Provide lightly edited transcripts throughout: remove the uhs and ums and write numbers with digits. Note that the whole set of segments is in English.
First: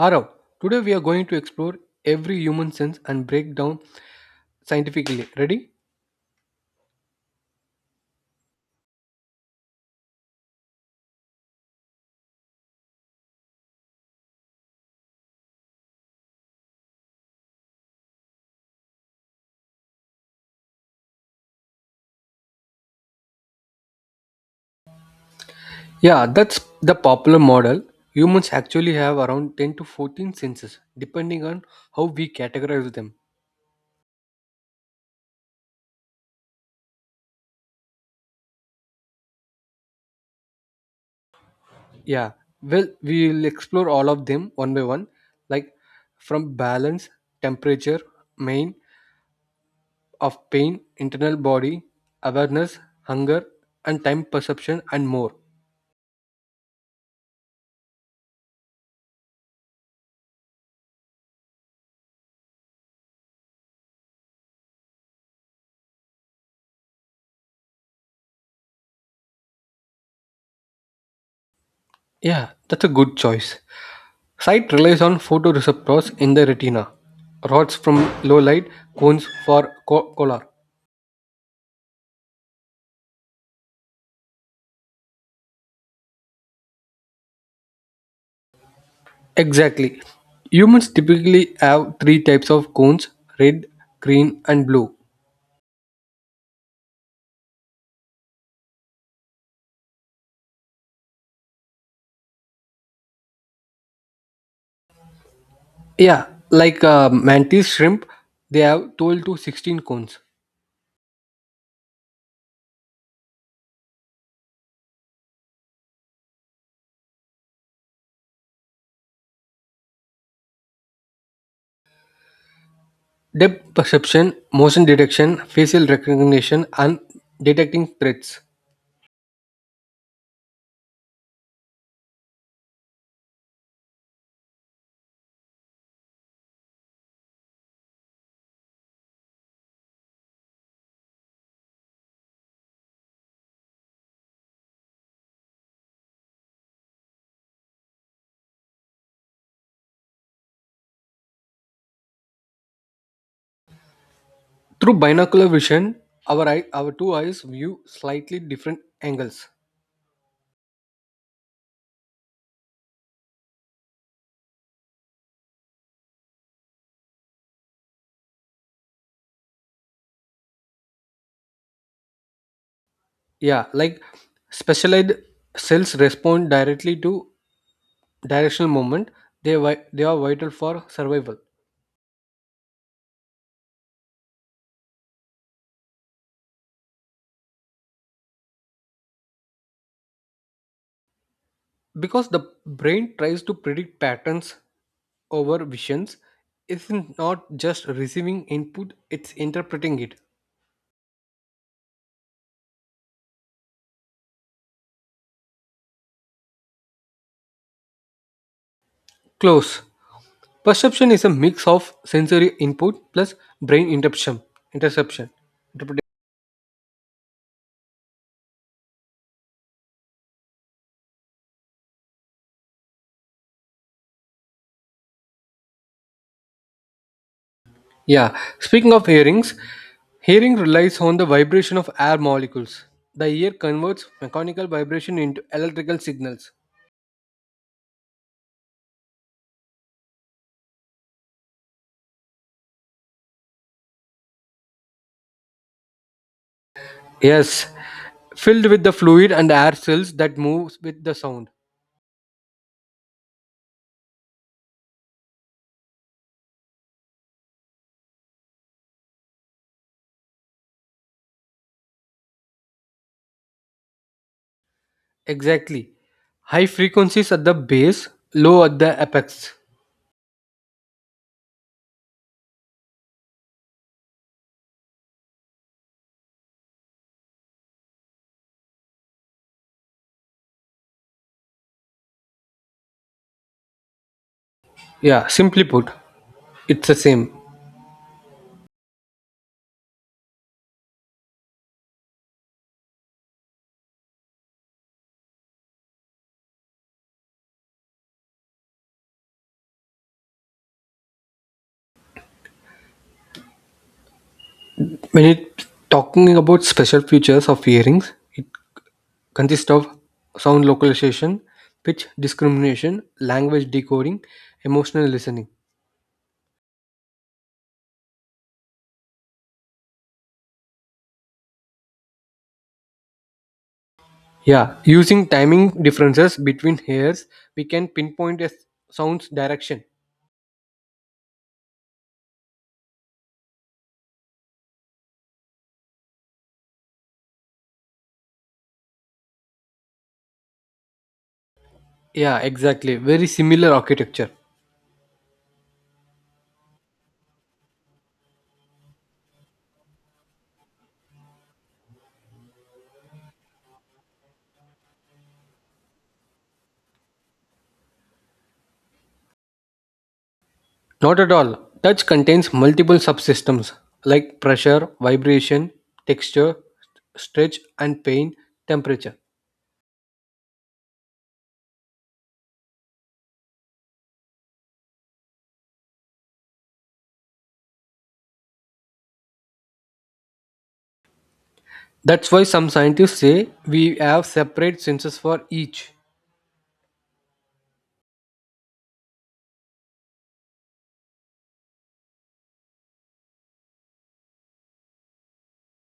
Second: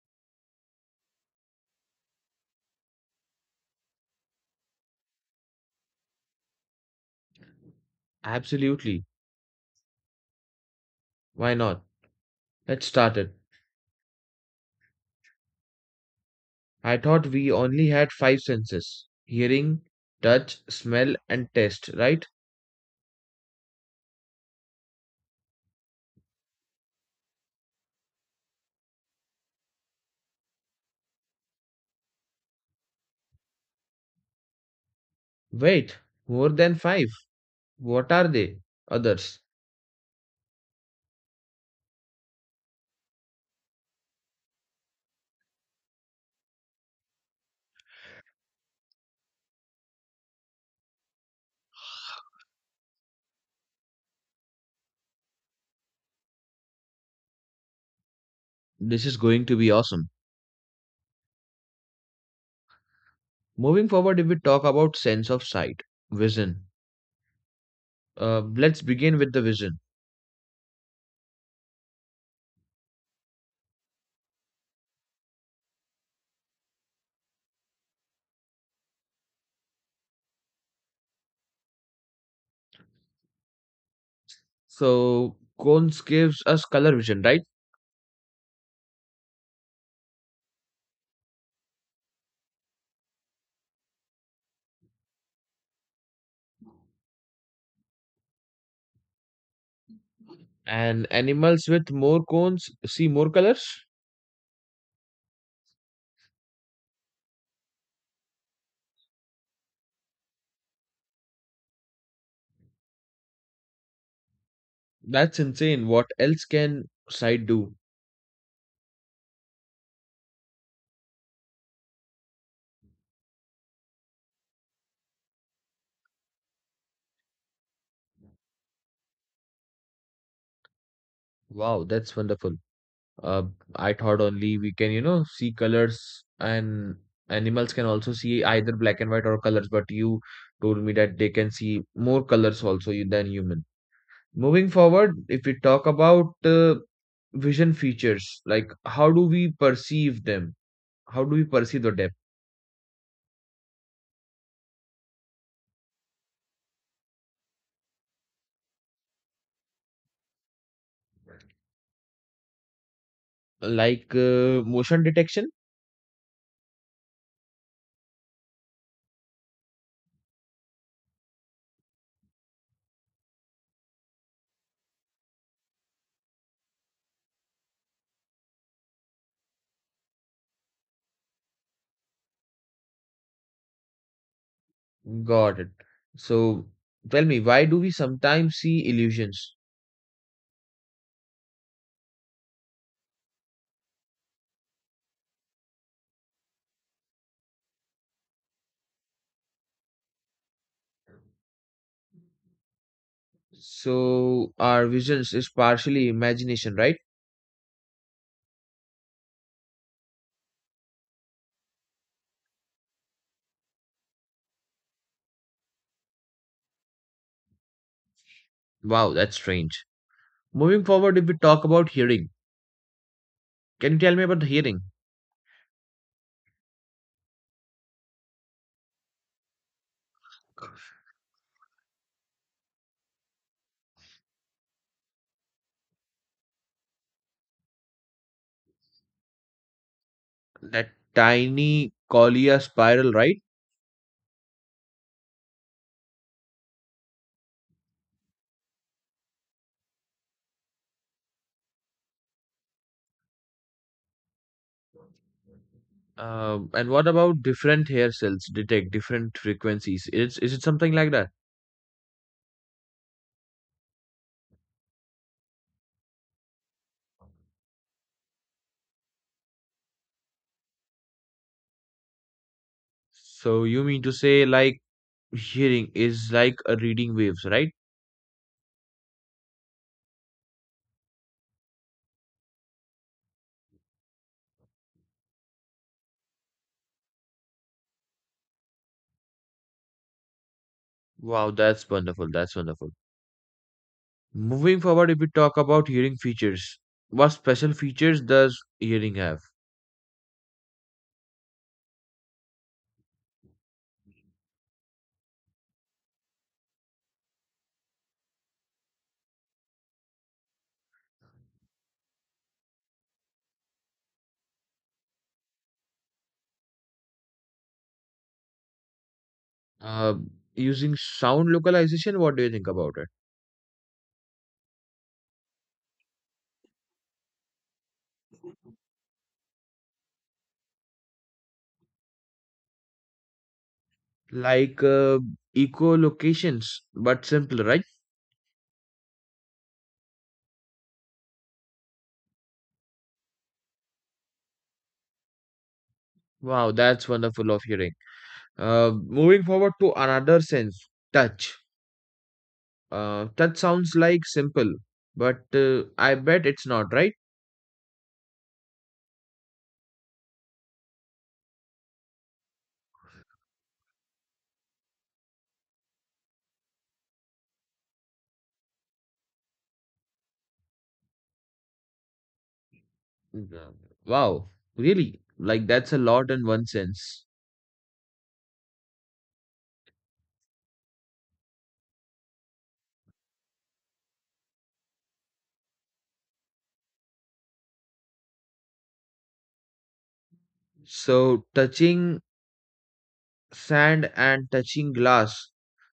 Arav, today we are going to explore every human sense and break down scientifically. Ready? Absolutely. Why not? Let's start it. I thought we only had five senses hearing, touch, smell, and taste, right? Yeah, that's the popular model. Humans actually have around 10 to 14 senses, depending on how we categorize them. Wait, more than five. What are they? Others. Yeah, well, we will explore all of them one by one, like from balance, temperature, main, of pain, internal body, awareness, hunger, and time perception, and more. This is going to be awesome. Moving forward, if we talk about sense of sight, vision. Let's begin with the vision. Yeah, that's a good choice. Sight relies on photoreceptors in the retina, rods from low light, cones for color. So, cones gives us color vision, right? Exactly. Humans typically have three types of cones: red, green, and blue. And animals with more cones see more colors? Yeah, like mantis shrimp, they have 12 to 16 cones. That's insane. What else can sight do? Depth perception, motion detection, facial recognition, and detecting threats. Wow, that's wonderful. uh, I thought only we can, you know, see colors and animals can also see either black and white or colors, but you told me that they can see more colors also than human. Moving forward, if we talk about vision features, like how do we perceive them? How do we perceive the depth? Through binocular vision, our two eyes view slightly different angles. Like motion detection? Yeah, like specialized cells respond directly to directional movement. They are vital for survival. Got it. So tell me, why do we sometimes see illusions? Because the brain tries to predict patterns over visions, it's not just receiving input, it's interpreting it. So our visions is partially imagination, right? Close. Perception is a mix of sensory input plus brain interception interpretation Wow, that's strange. Moving forward, if we talk about hearing, can you tell me about the hearing? Yeah, speaking of hearings, hearing relies on the vibration of air molecules. The ear converts mechanical vibration into electrical signals. That tiny collier spiral, right? Yes, filled with the fluid and air cells that moves with the sound. And what about different hair cells detect different frequencies? Is it something like that? Exactly. High frequencies at the base, low at the apex. So you mean to say like hearing is like a reading waves, right? Yeah, simply put, it's the same. Wow, that's wonderful. That's wonderful. Moving forward, if we talk about hearing features, what special features does hearing have? When it talking about special features of hearings, it consists of sound localization, pitch discrimination, language decoding, emotional listening. Uh, Using sound localization, what do you think about it? Yeah, using timing differences between hairs, we can pinpoint a sound's direction. Like eco-locations, but simpler, right? Yeah, exactly. Very similar architecture. Wow, that's wonderful of hearing. Moving forward to another sense, touch. Touch sounds like simple, but I bet it's not, right? Not at all. Touch contains multiple subsystems like pressure, vibration, texture, stretch, and pain, temperature. Mhm. Wow, really? Like that's a lot in one sense. That's why some scientists say we have separate senses for each. So touching sand and touching glass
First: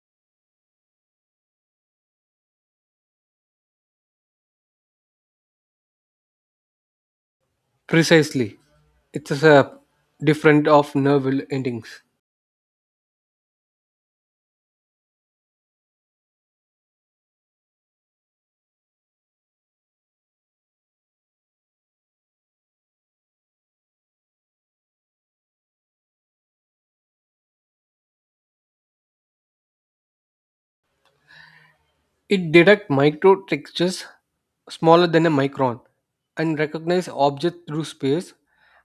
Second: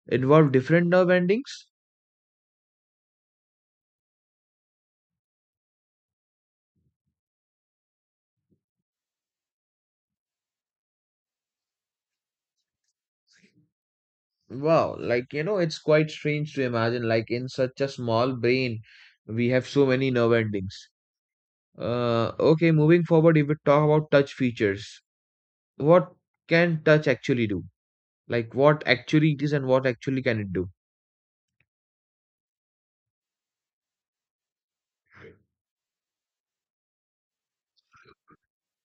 involve different nerve endings? Precisely. It's a different of nerve endings. Wow, like you know, it's quite strange to imagine. Like in such a small brain, we have so many nerve endings. Okay, moving forward, if we talk about touch features, what can touch actually do? Like what actually it is and what actually can it do? It detects micro textures smaller than a micron, and recognize objects through space,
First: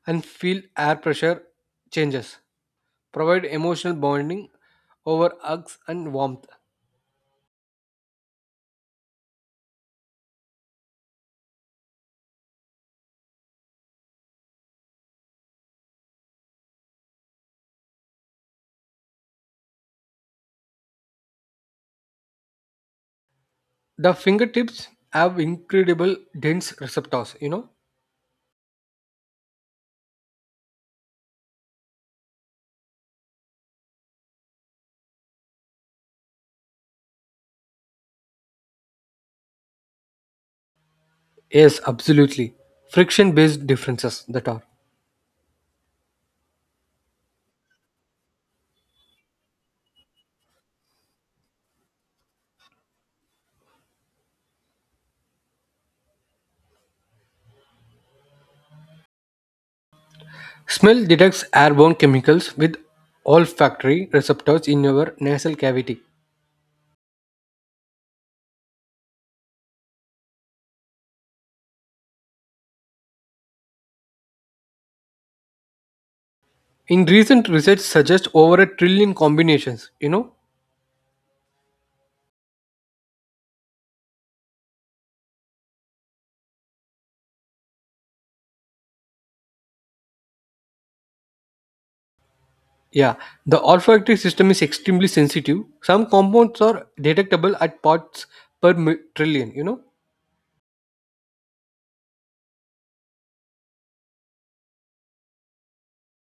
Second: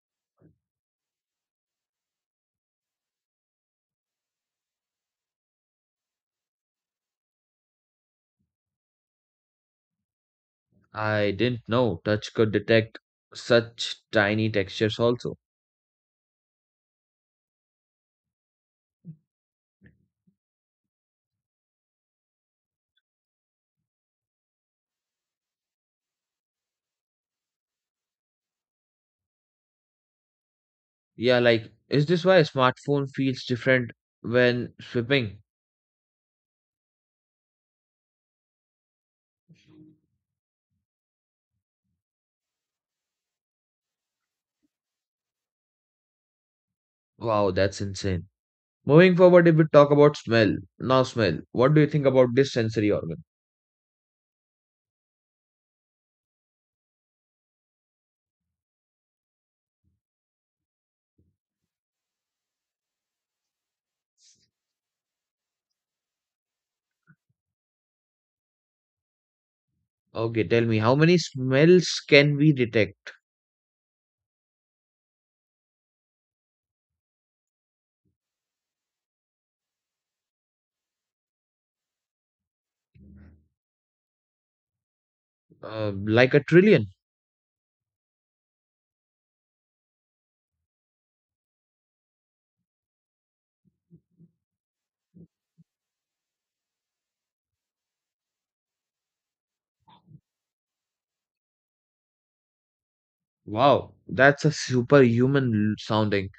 and feel air pressure changes, provide emotional bonding over hugs and warmth. I didn't know touch could detect such tiny textures also. The fingertips have incredible dense receptors, you know? Yeah, like is this why a smartphone feels different when swiping? Yes, absolutely. Friction based differences that are. Wow, that's insane. Moving forward, if we talk about smell, now smell, what do you think about this sensory organ? Smell detects airborne chemicals with olfactory receptors in your nasal cavity. Okay, tell me, how many smells can we detect? In recent research suggests over a trillion combinations, you know. Like a trillion. Yeah, the olfactory system is extremely sensitive. Some compounds are detectable at parts per trillion, you know? Wow, that's a sounding.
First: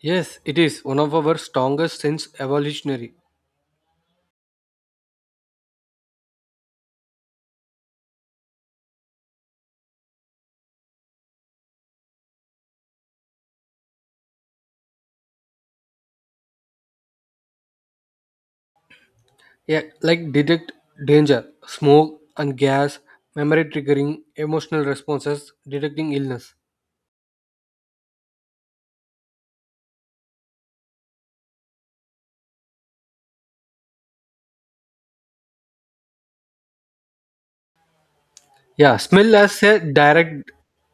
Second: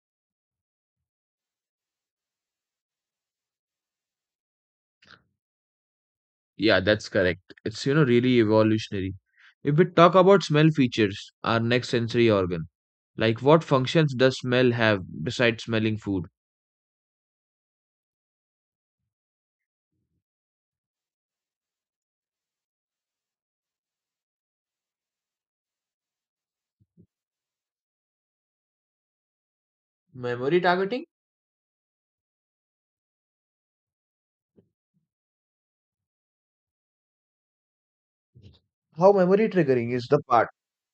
Yes, it is one of our strongest sense evolutionary. Yeah, that's correct. It's, you know, really evolutionary. If we talk about smell features, our next sensory organ, like what functions does smell have besides smelling food? Yeah, like detect danger, smoke and gas, memory triggering, emotional responses, detecting illness. Memory targeting? Yeah, How smell memory has a triggering is the part. direct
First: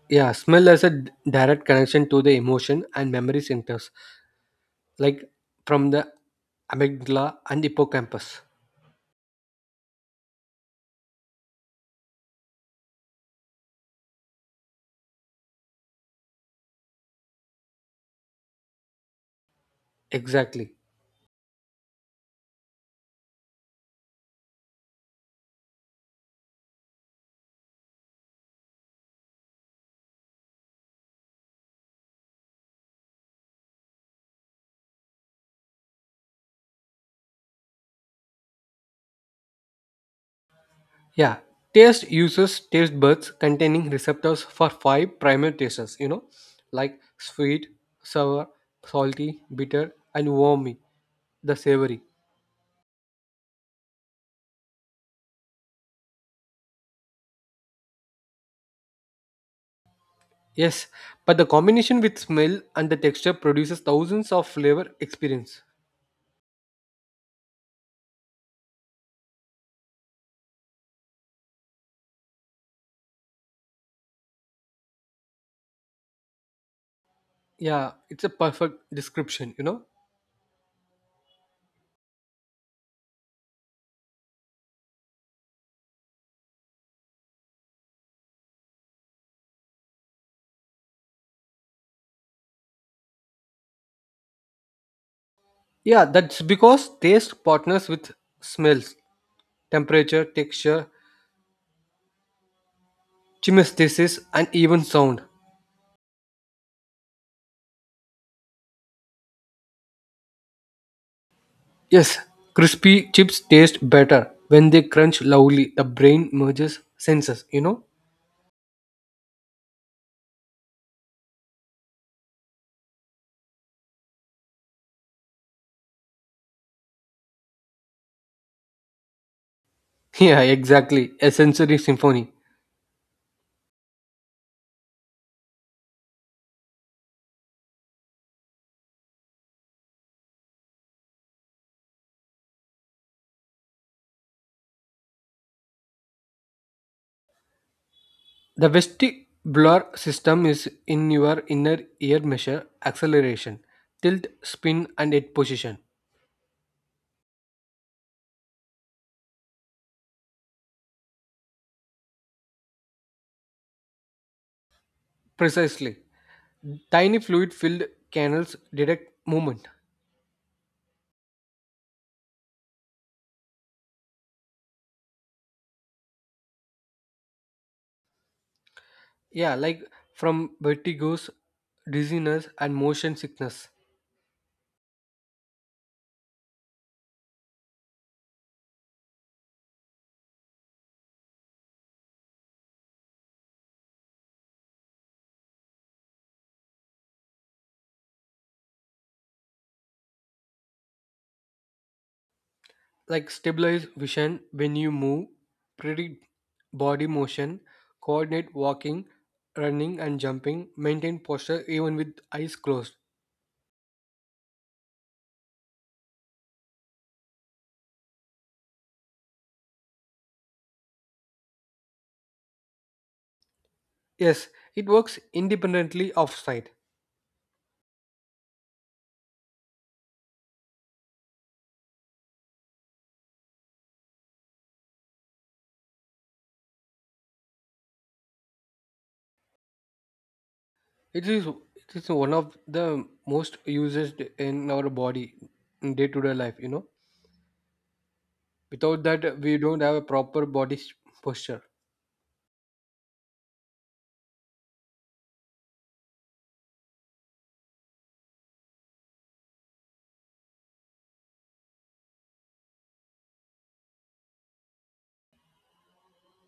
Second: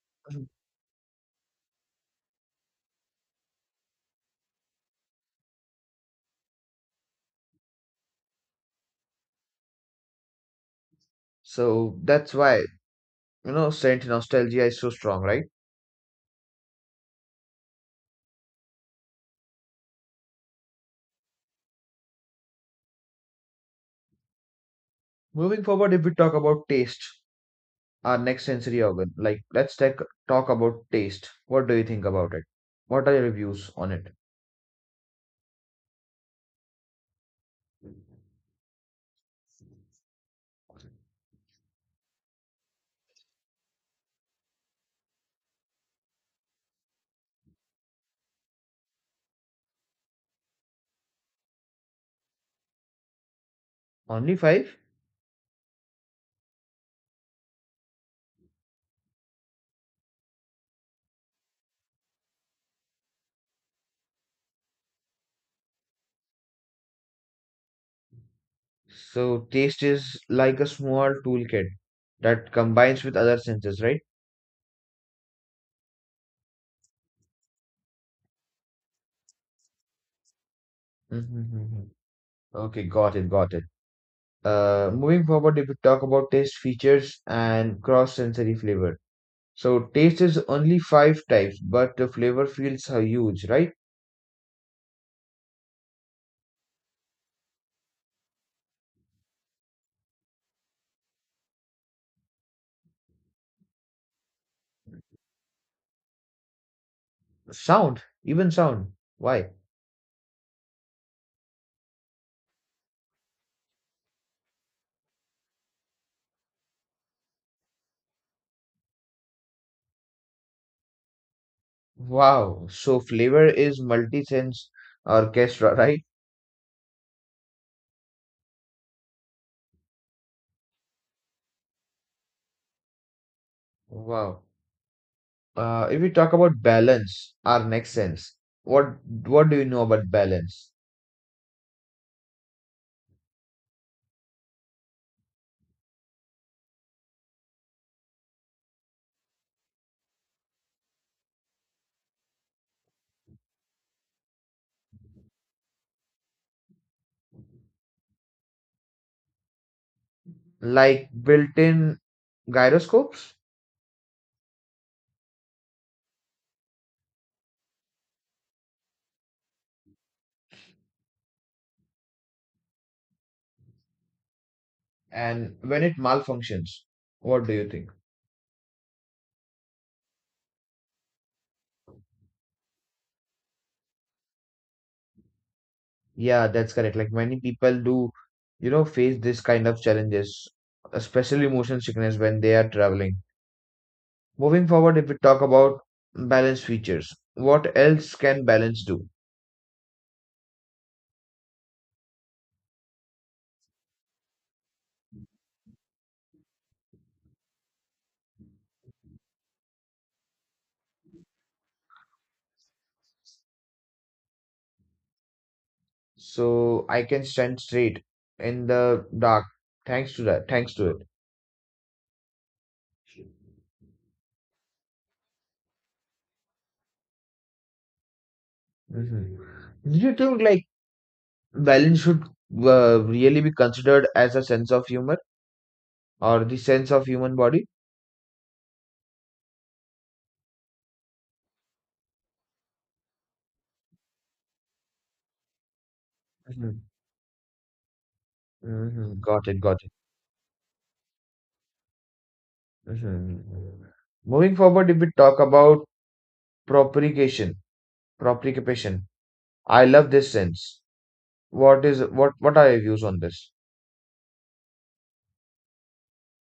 yeah, Smell has a direct connection to the emotion and memory centers, like from the amygdala and hippocampus. So that's why, you know, scent nostalgia is so strong, right? Exactly. Moving forward, if we talk about taste, our next sensory organ, like talk about taste. What do you think about it? What are your views on it? Yeah, taste uses taste buds containing receptors for five primary tastes, you know, like sweet, sour, salty, bitter, and warmy, the savory. Only five? Yes, but the combination with smell and the texture produces thousands of flavor experience. So taste is like a small toolkit that combines with other senses, right? Yeah, it's a perfect description, you know. Mm-hmm. Okay, got it, got it. Moving forward, if we talk about taste features and cross-sensory flavor. So taste is only five types, but the flavor feels are huge, right? Yeah, that's because taste partners with smells, temperature, texture, chemesthesis, and even sound. Sound, even sound. Why? Yes, crispy chips taste better when they crunch loudly. The brain merges senses, you know? Wow. So flavor is multi-sense orchestra, right? Yeah, exactly. A sensory symphony. Wow. If we talk about balance, our next sense, what what do you know about balance? The vestibular system is in your inner ear measure acceleration, tilt, spin, and its position. Like built-in gyroscopes. Precisely. Tiny fluid filled canals detect movement. And when it malfunctions, what do you think? Yeah, like from vertigo's dizziness, and motion sickness. Yeah, that's correct. Like many people do, you know, face this kind of challenges, especially motion sickness when they are traveling. Moving forward, if we talk about balance features, what else can balance do? Like stabilize vision when you move, predict body motion, coordinate walking, running, and jumping, maintain posture even with eyes closed. So I can stand straight in the dark thanks to that thanks to it. Yes, it works independently of sight. Mhm. Do you think like balance should really be considered as a sense of humor or the sense of human body. It is one of the most used in our body in day to day life, you Hmm. know. Without Hmm. that Got we it, got don't it. have a proper posture. Hmm. Moving forward, if we talk about propagation, propagation, I love this sense. What is what? What are your views on this?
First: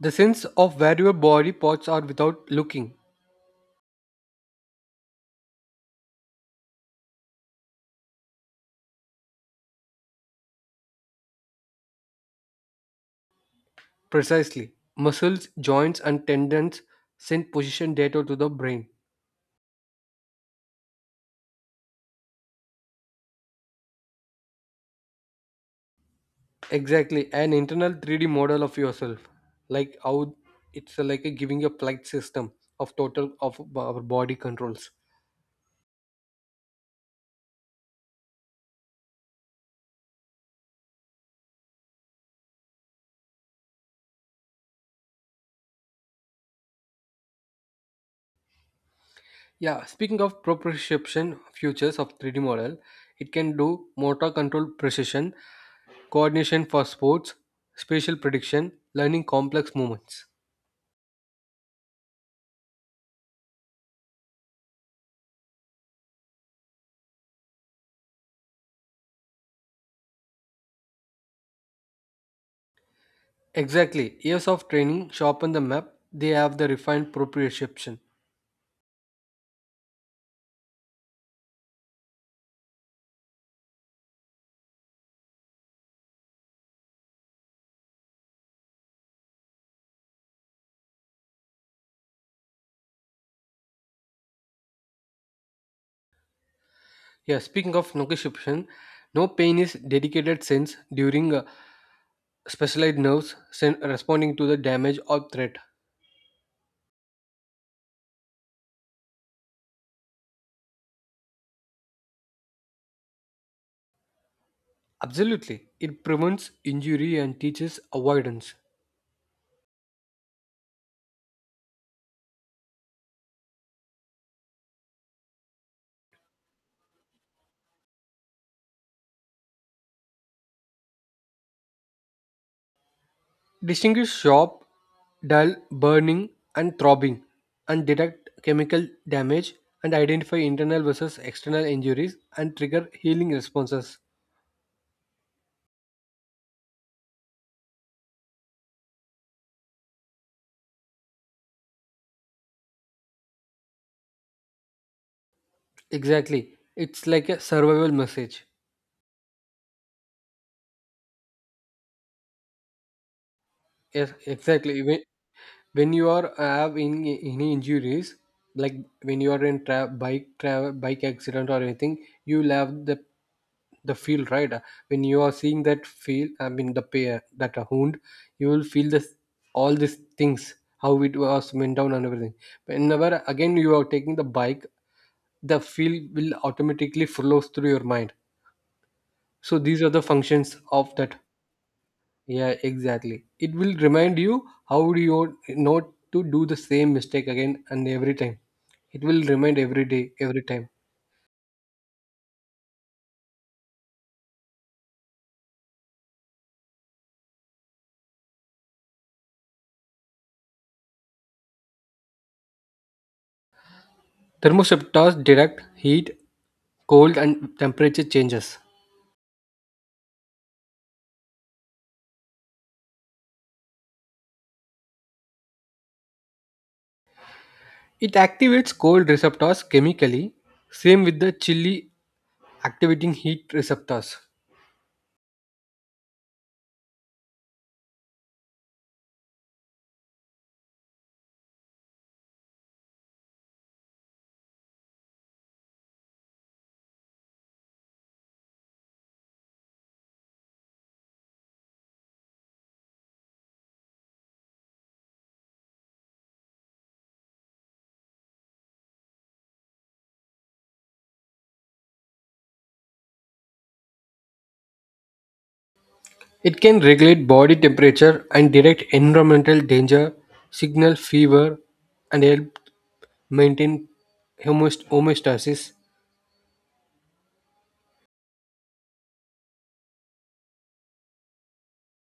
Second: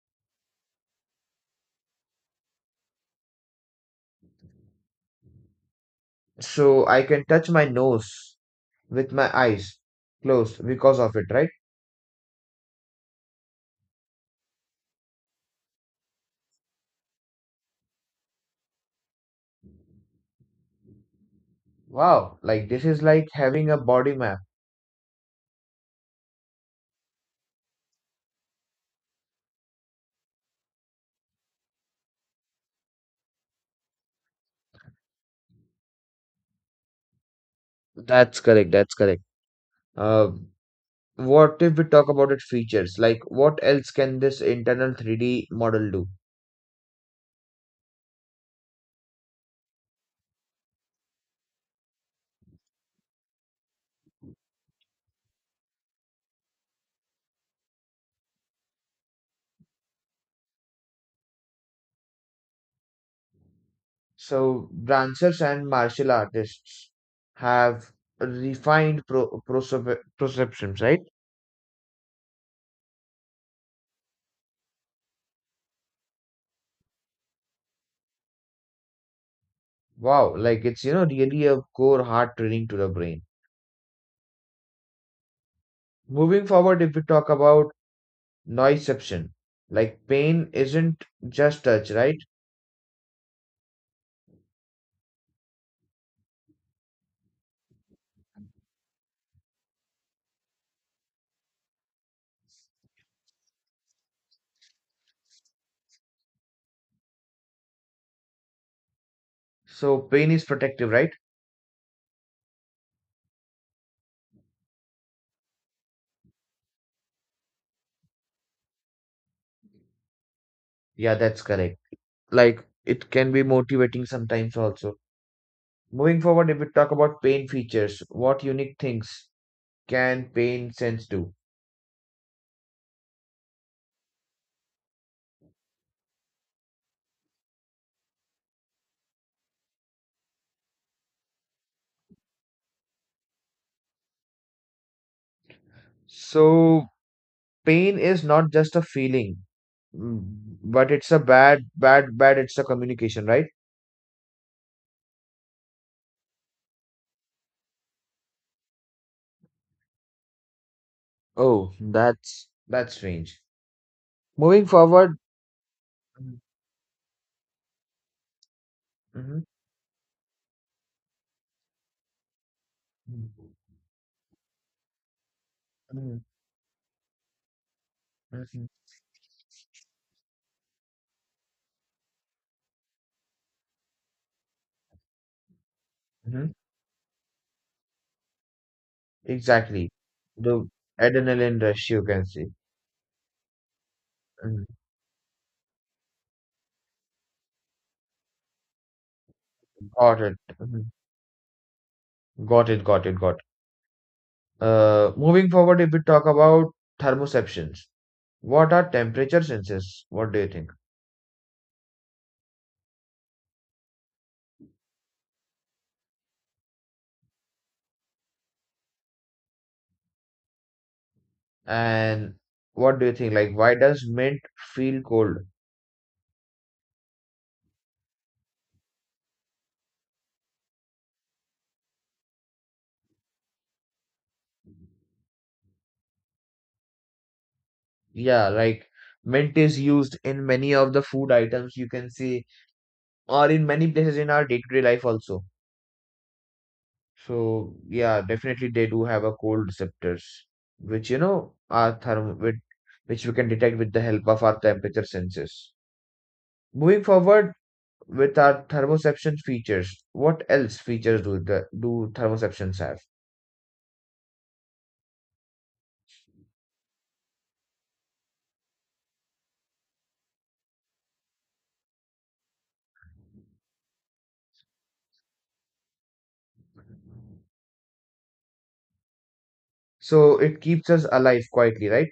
The sense of where your body parts are without looking. So I can touch my nose with my eyes closed because of it, right? Precisely. Muscles, joints, and tendons send position data to the brain. Wow, like this is like having a body map. Exactly, an internal 3D model of yourself, like how it's like a giving a flight system of total of our body controls. That's correct. That's correct. Uh, what if we talk about its features? Like, what else can this internal 3D model do? Yeah, speaking of proprioception features of 3D model, it can do motor control precision, coordination for sports, spatial prediction, learning complex movements. So, dancers and martial artists have refined perceptions, right? Exactly, years of training sharpen the map. They have the refined proprioception. Wow, like it's, you know, really a core hard training to the brain. Moving forward, if we talk about noiseception, like pain isn't just touch, right? Yeah, speaking of Nokishipshin, no pain is dedicated sense during specialized responding to the damage or threat. So, pain is protective, right? Absolutely. It prevents injury and teaches avoidance. Yeah, that's correct. Like it can be motivating sometimes also. Moving forward, if we talk about pain features, what unique things can pain sense do? Distinguish sharp, dull, burning, and throbbing, and detect chemical damage, and identify internal versus external injuries, and trigger healing responses. So, pain is not just a feeling, mm, but it's a bad, bad, bad. It's a communication, right? Exactly. It's like a survival message. Oh, that's strange. Yes, Moving exactly. Even forward. when you are have in any injuries, like when you Mm-hmm. are in bike accident or anything, you'll have the feel, right? When you are seeing that Hmm. feel, I mean the pair that a wound, you will feel this, all these things, how it was went down and everything. Whenever again you are taking the bike, the feel will Hmm. automatically flows through your mind. So these are Exactly. the functions The of that. adrenaline rush, you can see. Yeah, exactly. It will remind you Mhm. how do you not to do the same mistake again and every time. It will remind every day, Got it. every time. Mhm. Got it. Got it. Got it. Moving forward, if we talk about thermoceptions, what are temperature senses? What do you think? Thermoreceptors detect heat, cold, and temperature changes. And what do you think? Like, why does mint feel cold? It activates cold receptors chemically, same with the chilly activating heat receptors. Yeah, like mint is used in many of the food items you can see, or in many places in our day-to-day life also. So yeah, definitely they do have a cold receptors, which you know are therm with which we can detect with the help of our temperature sensors. Moving forward with our thermoception features, what else features do the do thermoceptions have? It can regulate body temperature and detect environmental danger, signal fever, and help maintain homeostasis. So it keeps us alive quietly, right?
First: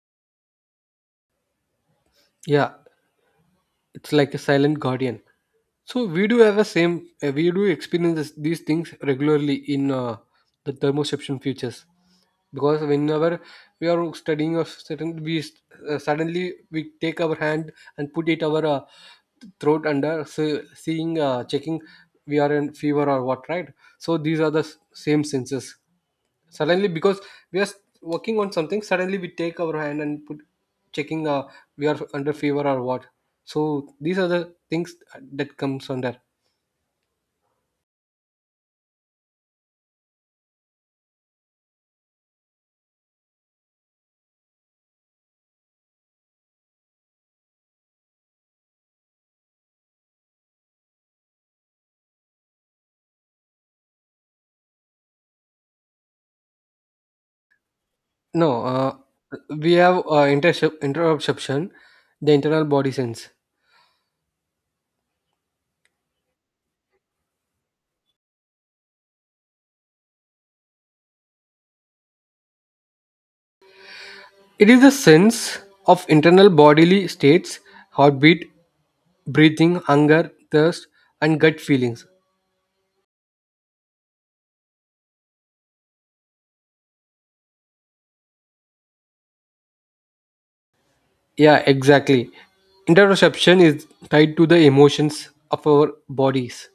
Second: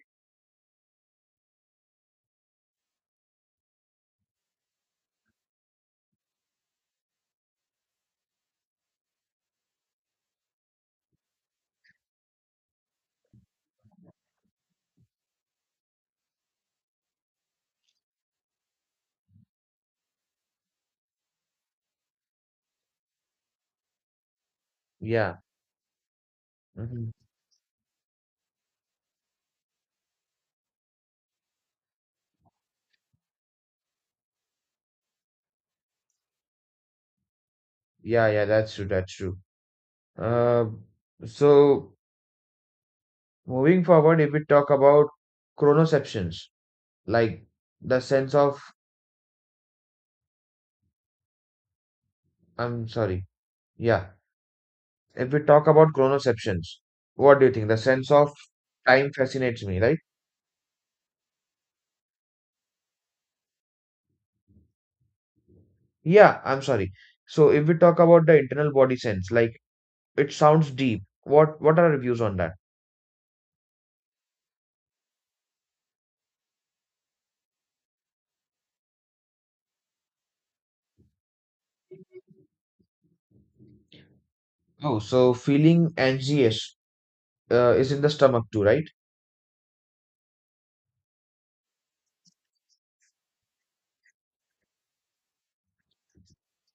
Yeah, it's like a silent guardian. So we do have a same. We do experience this, these things regularly in the thermoception futures, because whenever we are studying a certain, suddenly we take our hand and put it our throat under, so seeing, checking, we are in fever or what, right? So these are the same Yeah. senses, suddenly Hmm. because we are working on something, suddenly we take our hand and put checking, we are under fever or what. So these are the things that comes under. Yeah, yeah, that's true, that's true. Uh, so. Moving forward, if we talk about chronoceptions, like the sense of, I'm sorry, yeah, if we talk about chronoceptions, what do you think? The sense of No time fascinates We me, have right? Interoception, the internal body sense. Yeah, I'm sorry. So if we talk about the internal body sense, like it sounds deep. What are your views on that? It is the sense of internal bodily states: heartbeat, breathing, hunger, thirst, and gut feelings. Oh, so feeling anxious is in the stomach too, right? Yeah, exactly. Interoception is tied to the emotions of our bodies.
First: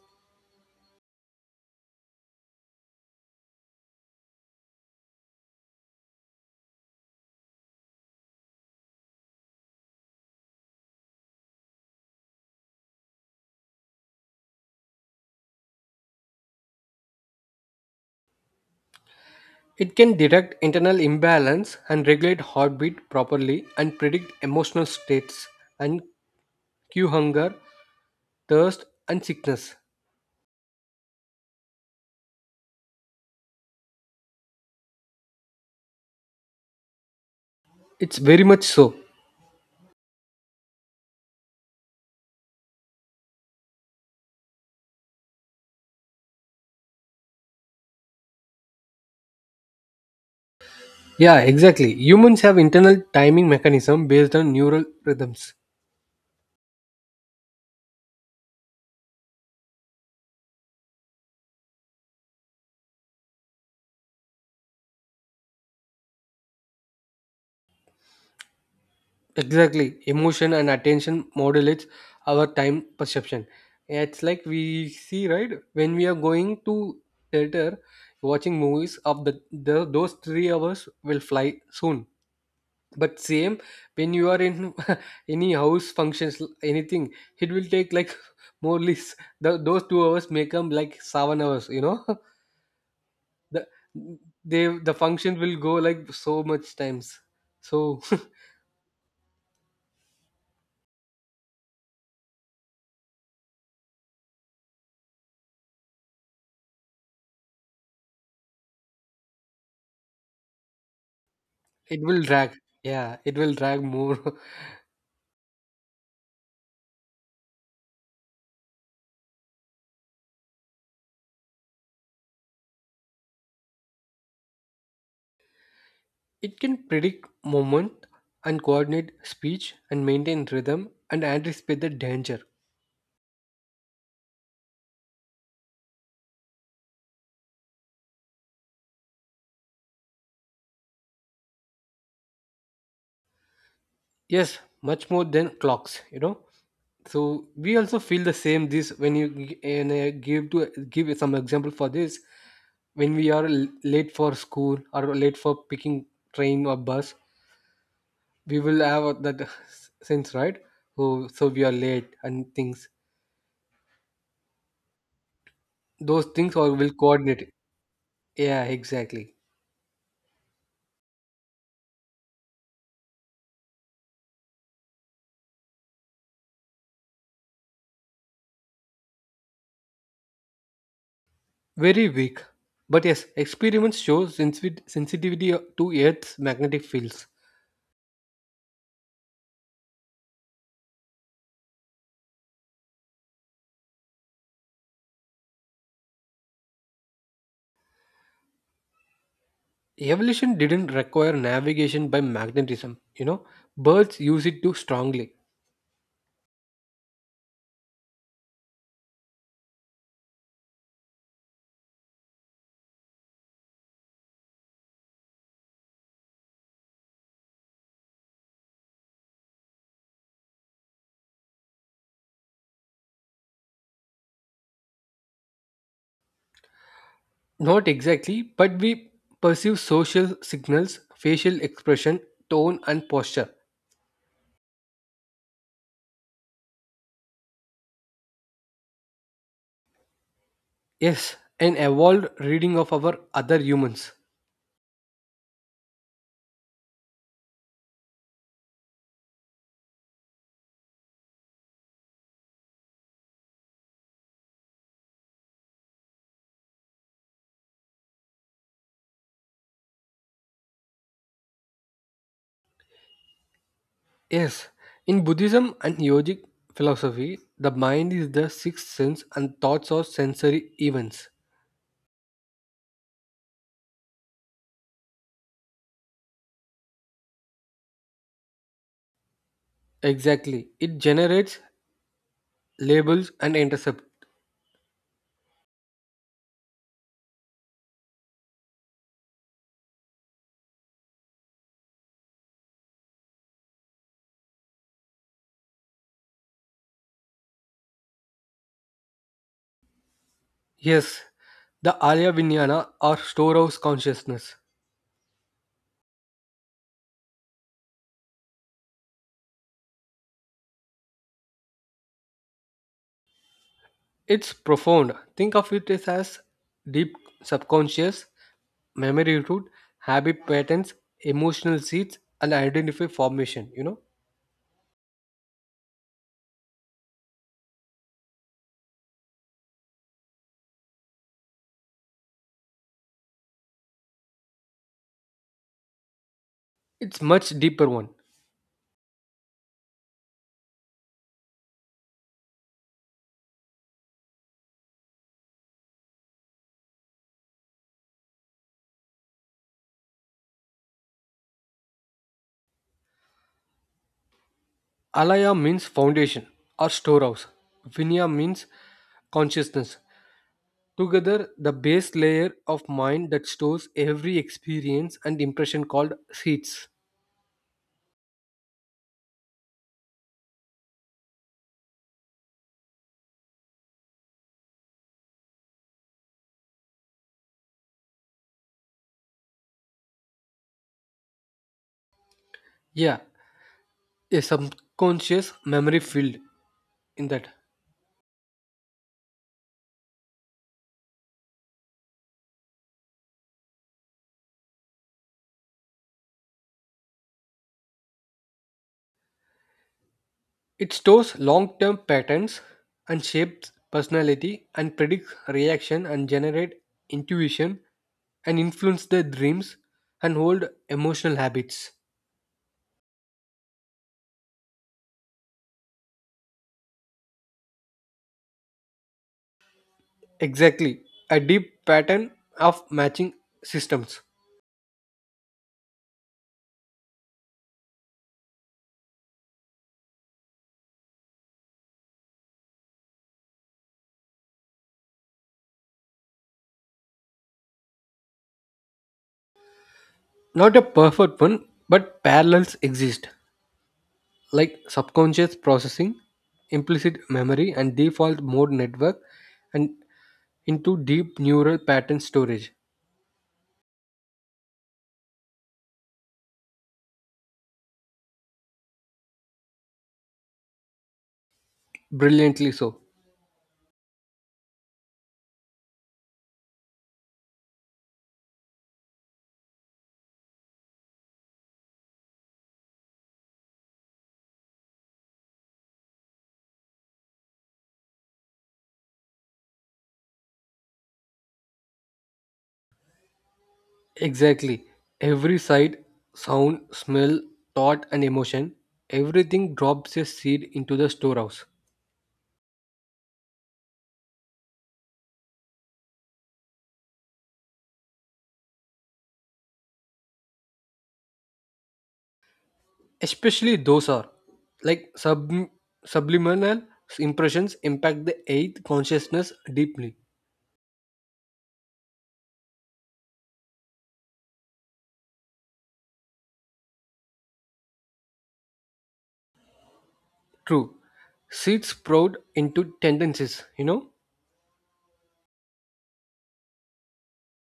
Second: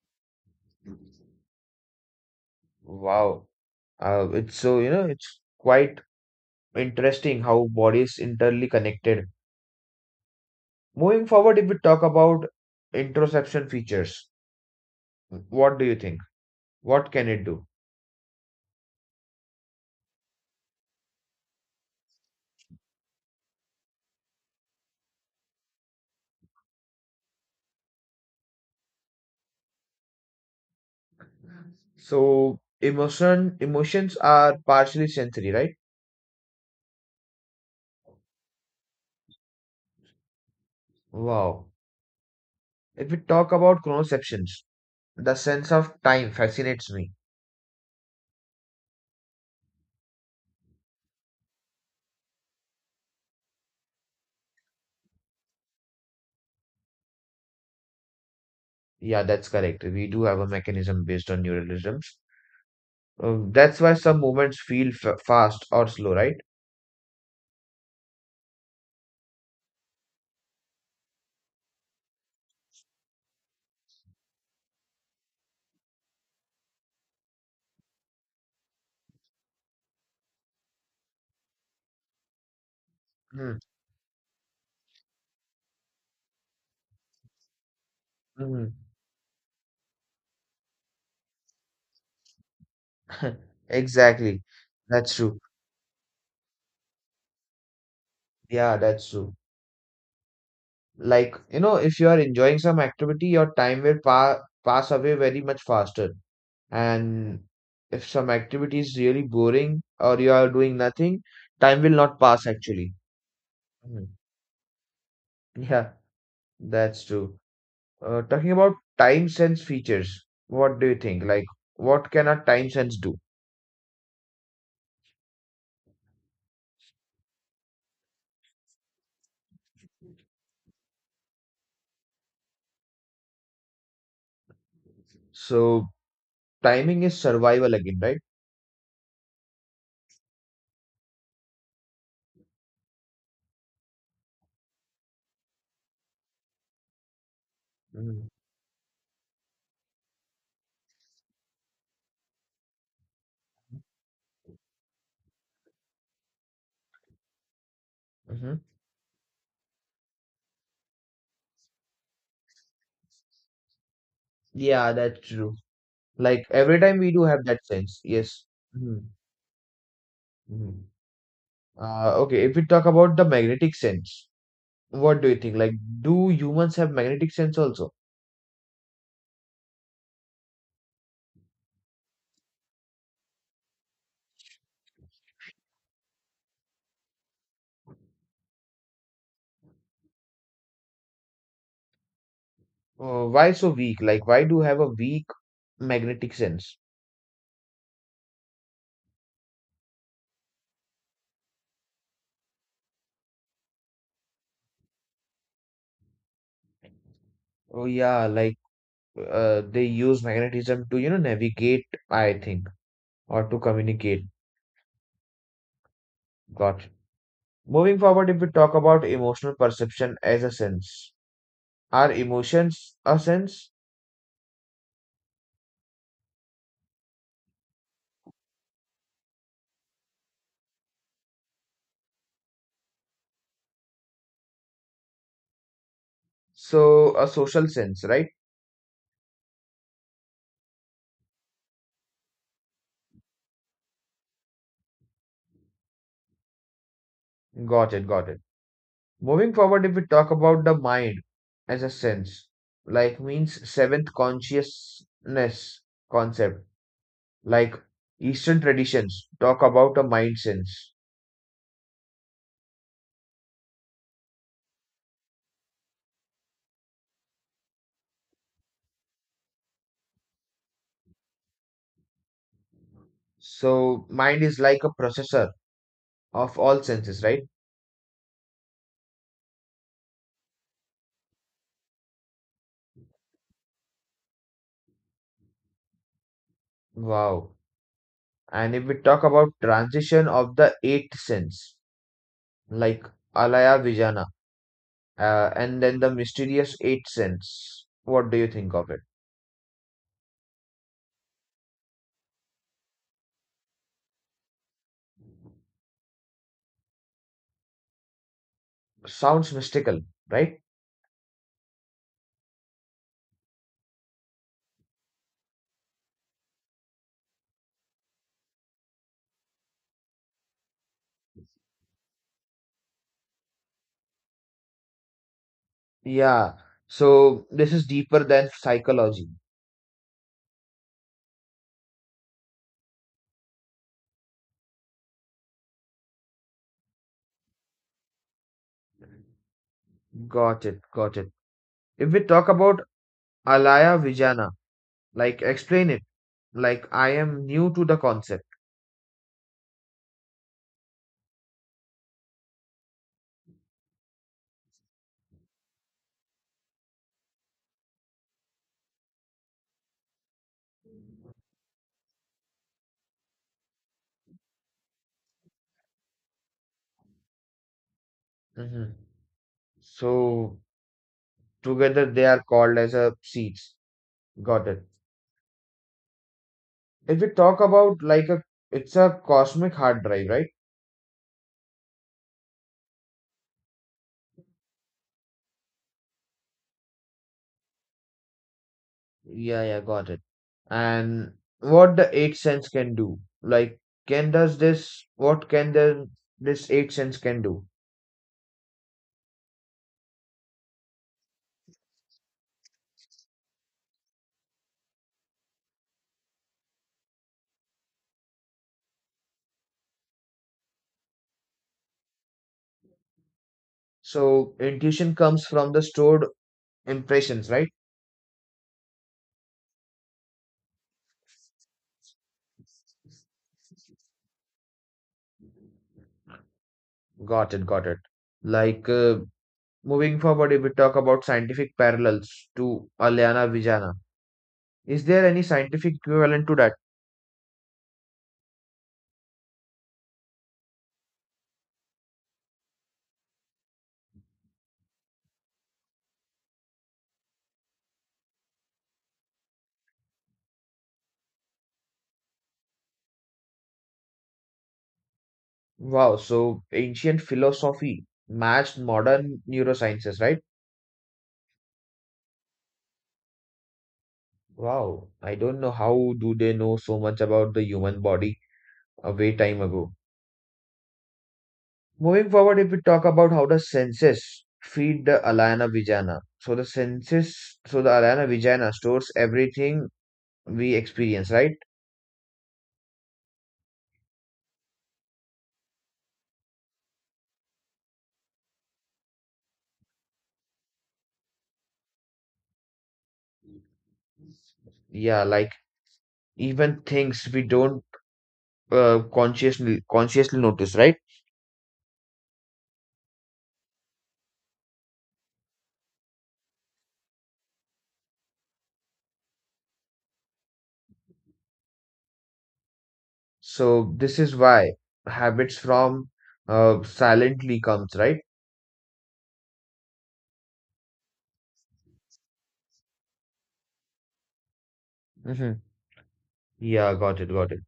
Wow. It's so, you know, it's quite interesting how bodies internally connected. Moving forward, if we talk about interoception features, what do you think? What can it do? It can detect internal imbalance, and regulate heartbeat properly, and predict emotional states, and cue hunger, thirst, and sickness. So emotions are partially sensory, right? It's very much so. Wow. If we talk about chronoceptions, the sense of time fascinates me. Yeah, exactly. Humans have internal timing mechanism based on neural rhythms. Yeah, that's correct. We do have a mechanism based on neuralisms. That's why some movements feel f fast or slow, right? Exactly. Emotion and attention modulates our time perception. Yeah, it's like we see, right? When we are going to theater, watching movies of the those 3 hours will fly soon. But same Mm-hmm. when you are in any house functions anything, it will take like more or less those 2 hours may come like 7 hours, you know. the Exactly. the That's true. function will go like so much times. So Yeah, that's true. Like, you know, if you are enjoying some activity, your time will pa pass away very much faster. And if some activity is really boring or you are doing nothing, time will it not will pass drag. actually. Yeah, it will drag Mhm. more. Yeah, that's true. Talking about time sense features, what do you think? Like, what can our time sense do? It can predict moment, and coordinate speech, and maintain rhythm, and anticipate the danger. So, timing is survival again, right? Yes, much more than clocks, you know. So we also feel Mm. the same this when you g- and give to give some example for this. When we are late for school or late for picking train or bus, Hmm. we will have that sense, right? So so we are late and things. Yeah, that's true. Those Like things all every will time we do have coordinate. that sense. Yes. Yeah, Mm-hmm. exactly. Okay, if we talk about the magnetic sense, what do you think? Like, do humans have magnetic sense also? Very weak, but yes, experiments show sensitivity to earth's magnetic fields. Why so weak? Like, why do have a weak magnetic sense? Evolution didn't require navigation by magnetism, you know. Birds use it too strongly. Oh yeah, like they use magnetism to, you know, navigate, I think, or to communicate. Got you. Moving forward, if we talk about emotional perception as a sense, are emotions a sense? Not exactly, but we perceive social signals, facial expression, tone, and posture. So a social sense, right? Yes, an evolved reading of our other humans. Got it, got it. Moving forward, if we talk about the mind as a sense, like means seventh consciousness concept, like Eastern traditions talk about a mind sense. Yes, in Buddhism and yogic philosophy, the mind is the sixth sense and thoughts are sensory events. So, mind is like a processor of all senses, right? Exactly, it generates labels and intercept. Wow. And if we talk about transition of the eighth sense, like Alaya Vijana, and then the mysterious eighth sense, what do you think of it? Yes, the Arya Vijnana or storehouse consciousness. Sounds mystical, right? It's profound. Think of it as deep subconscious, memory root, habit patterns, emotional seeds, and identity formation, you know. Yeah, so this is deeper than psychology. It's much deeper one. Got it, got it. If we talk about Alaya Vijana, like explain it, like I am new to the concept. Alaya means foundation or storehouse. Vinaya means consciousness. Together, the base layer of mind that stores every experience and impression called seeds. Hmm. So together they are called as a seeds. Got it. If we talk about like a, it's a cosmic hard drive, right? Yeah, a subconscious memory field in that. Yeah, yeah, got it. And what the eight sense can do, like what can the this eight sense can do? It stores long term patterns, and shapes personality, and predicts reaction, and generate intuition, and influence their dreams, and hold emotional habits. So intuition comes from the stored impressions, right? Exactly, a deep pattern of matching systems. Got it, got it. Like moving forward, if we talk about scientific parallels to Alyana Vijana, is there any scientific equivalent to that? Not a perfect one, but parallels exist, like subconscious processing, implicit memory, and default mode network, and into deep neural pattern storage. Wow, so ancient philosophy matched modern neurosciences, right? Brilliantly so. Wow, I don't know how do they know so much about the human body a way time ago. Moving forward, if we talk about how the senses feed the Alana Vijana, so the senses, so the Alana Vijana stores everything we experience, right? Exactly. Every sight, sound, smell, thought, and emotion, everything drops a seed into the storehouse. Yeah, like even things we don't consciously notice, right? Especially those are like subliminal impressions impact the eighth consciousness deeply. So this is why habits from silently comes, right? True. Seeds sprout into tendencies, you know? Mm-hmm. Yeah, got it, got it.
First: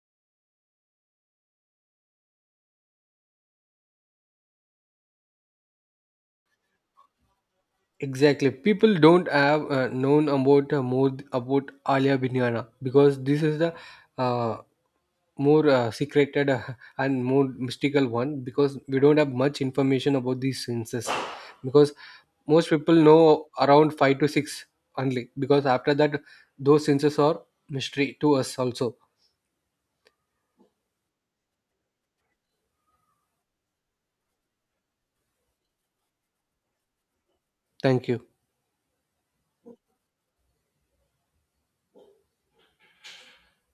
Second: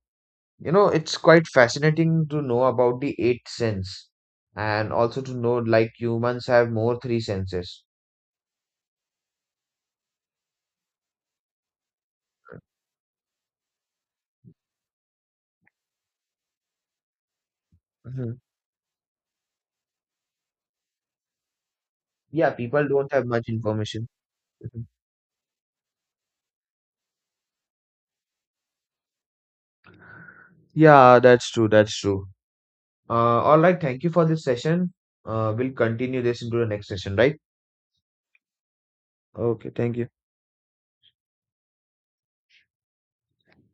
You know, it's quite fascinating to know about the eight sense, and also to know like humans have more three senses. Exactly. People don't have known about about Alia Binyana, because this is the uh, more secreted and more mystical one, because we don't have much information about these senses, because Yeah, most people people don't know have much around information. 5 to 6 Mhm. only, because after that those senses are mystery to us also. Yeah, that's true. That's true. All right, thank you for this session. We'll continue this into the next session, right? Thank you. Okay, thank you.